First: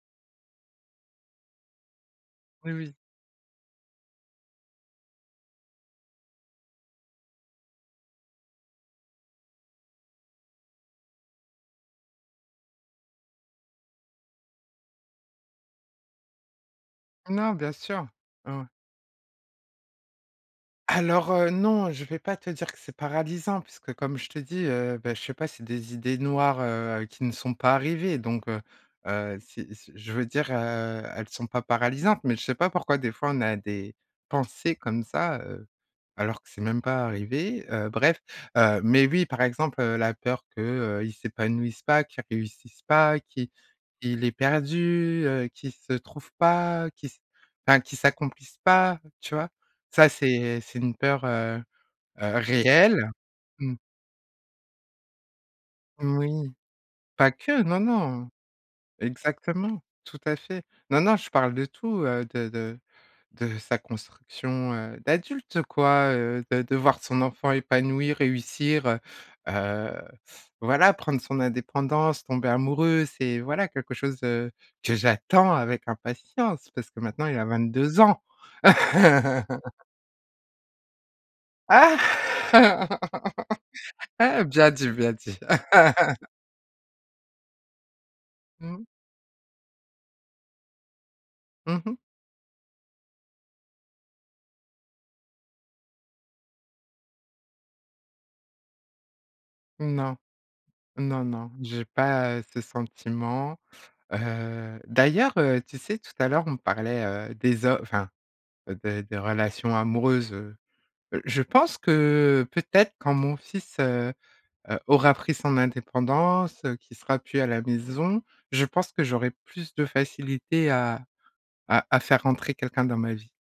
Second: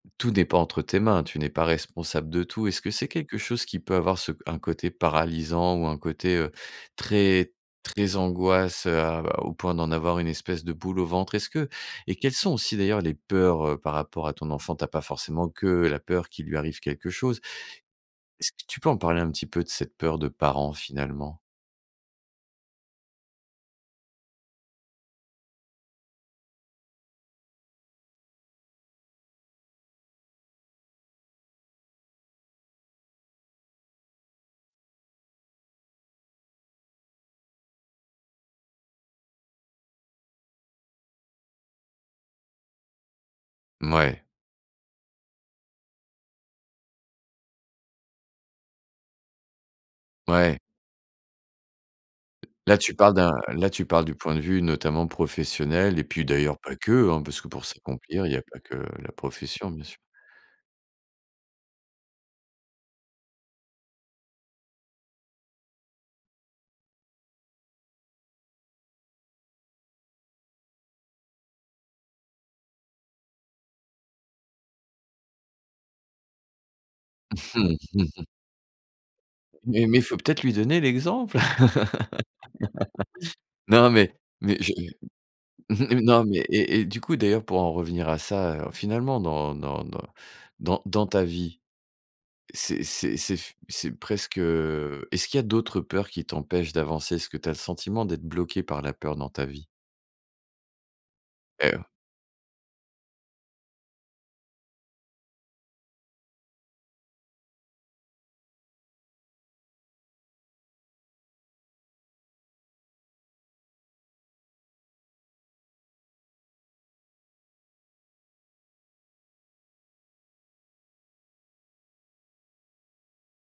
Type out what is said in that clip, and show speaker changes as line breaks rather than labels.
Tout n'est pas entre tes mains, tu n'es pas responsable de tout.
Oui,
Est-ce que
oui.
c'est quelque chose qui peut avoir ce un côté paralysant ou un côté, heu, très, très angoisse, heu, au point d'en avoir une espèce de boule au ventre? Est-ce que et quelles sont aussi d'ailleurs les peurs, heu, par rapport à ton enfant? Tu as pas forcément que la peur qu'il lui arrive quelque chose.
Non, bien sûr.
Est-ce
Ah
que
ouais.
tu peux en parler un petit peu de cette peur de parents
Alors,
finalement?
heu, non, je vais pas te dire que c'est paralysant puisque comme je te dis, heu, bah je sais pas, c'est des idées noires, heu, qui ne sont pas arrivées donc, heu heu, si si je veux dire, heu, elles sont pas paralysantes, mais je sais pas pourquoi des fois on a des pensées comme ça, heu, alors que c'est même pas arrivé, heu, bref, heu, mais oui, par exemple, heu, la peur que, heu, il s'épanouisse pas, qu'il réussisse pas, qui,
Mouais.
qu'il est perdu, heu, qu'il se trouve pas, qu'il se ben qu'il s'accomplisse pas, tu vois? Ça,
Ouais.
c'est c'est une peur, heu heu,
Là, tu
réelle,
parles d'un là,
mmh.
tu parles du point de vue, notamment professionnel et puis
Oui,
d'ailleurs, pas que, hein,
pas
parce que
que,
pour
non,
s'accomplir,
non,
il y a pas que la profession,
exactement,
bien sûr.
tout à fait. Non, non, je parle de tout, heu, de de de sa construction, heu, d'adulte, quoi, heu, de de voir son enfant épanoui, réussir, heu heu, voilà, prendre son indépendance, tomber amoureux, c'est voilà, quelque chose, heu, que j'attends avec impatience, parce que maintenant, il a 22 ans!
Mais mais faut peut être lui donner l'exemple.
Ah!
Non, mais, mais
Bien
je, heu
dit, bien dit.
non, mais et et du coup, d'ailleurs, pour en revenir à ça, heu,
Mmh.
finalement, dans dans dans dans dans ta vie,
Mmh mh.
c'est c'est c'est f c'est presque, heu, est ce qu'il y d'autres peurs qui t'empêchent d'avancer? Est que tu as le sentiment d'être bloquée par la peur dans ta vie?
Non, non, non,
Et heu
j'ai pas, heu, ce sentiment, heu, d'ailleurs, heu, tu sais tout à l'heure, on parlait, heu, des ho enfin, des des relations amoureuses, heu, je pense que, heu, peut-être quand mon fils, heu heu, aura pris son indépendance, heu, qu'il sera plus à la maison, je pense que j'aurais plus de facilité à à à faire rentrer quelqu'un dans ma vie.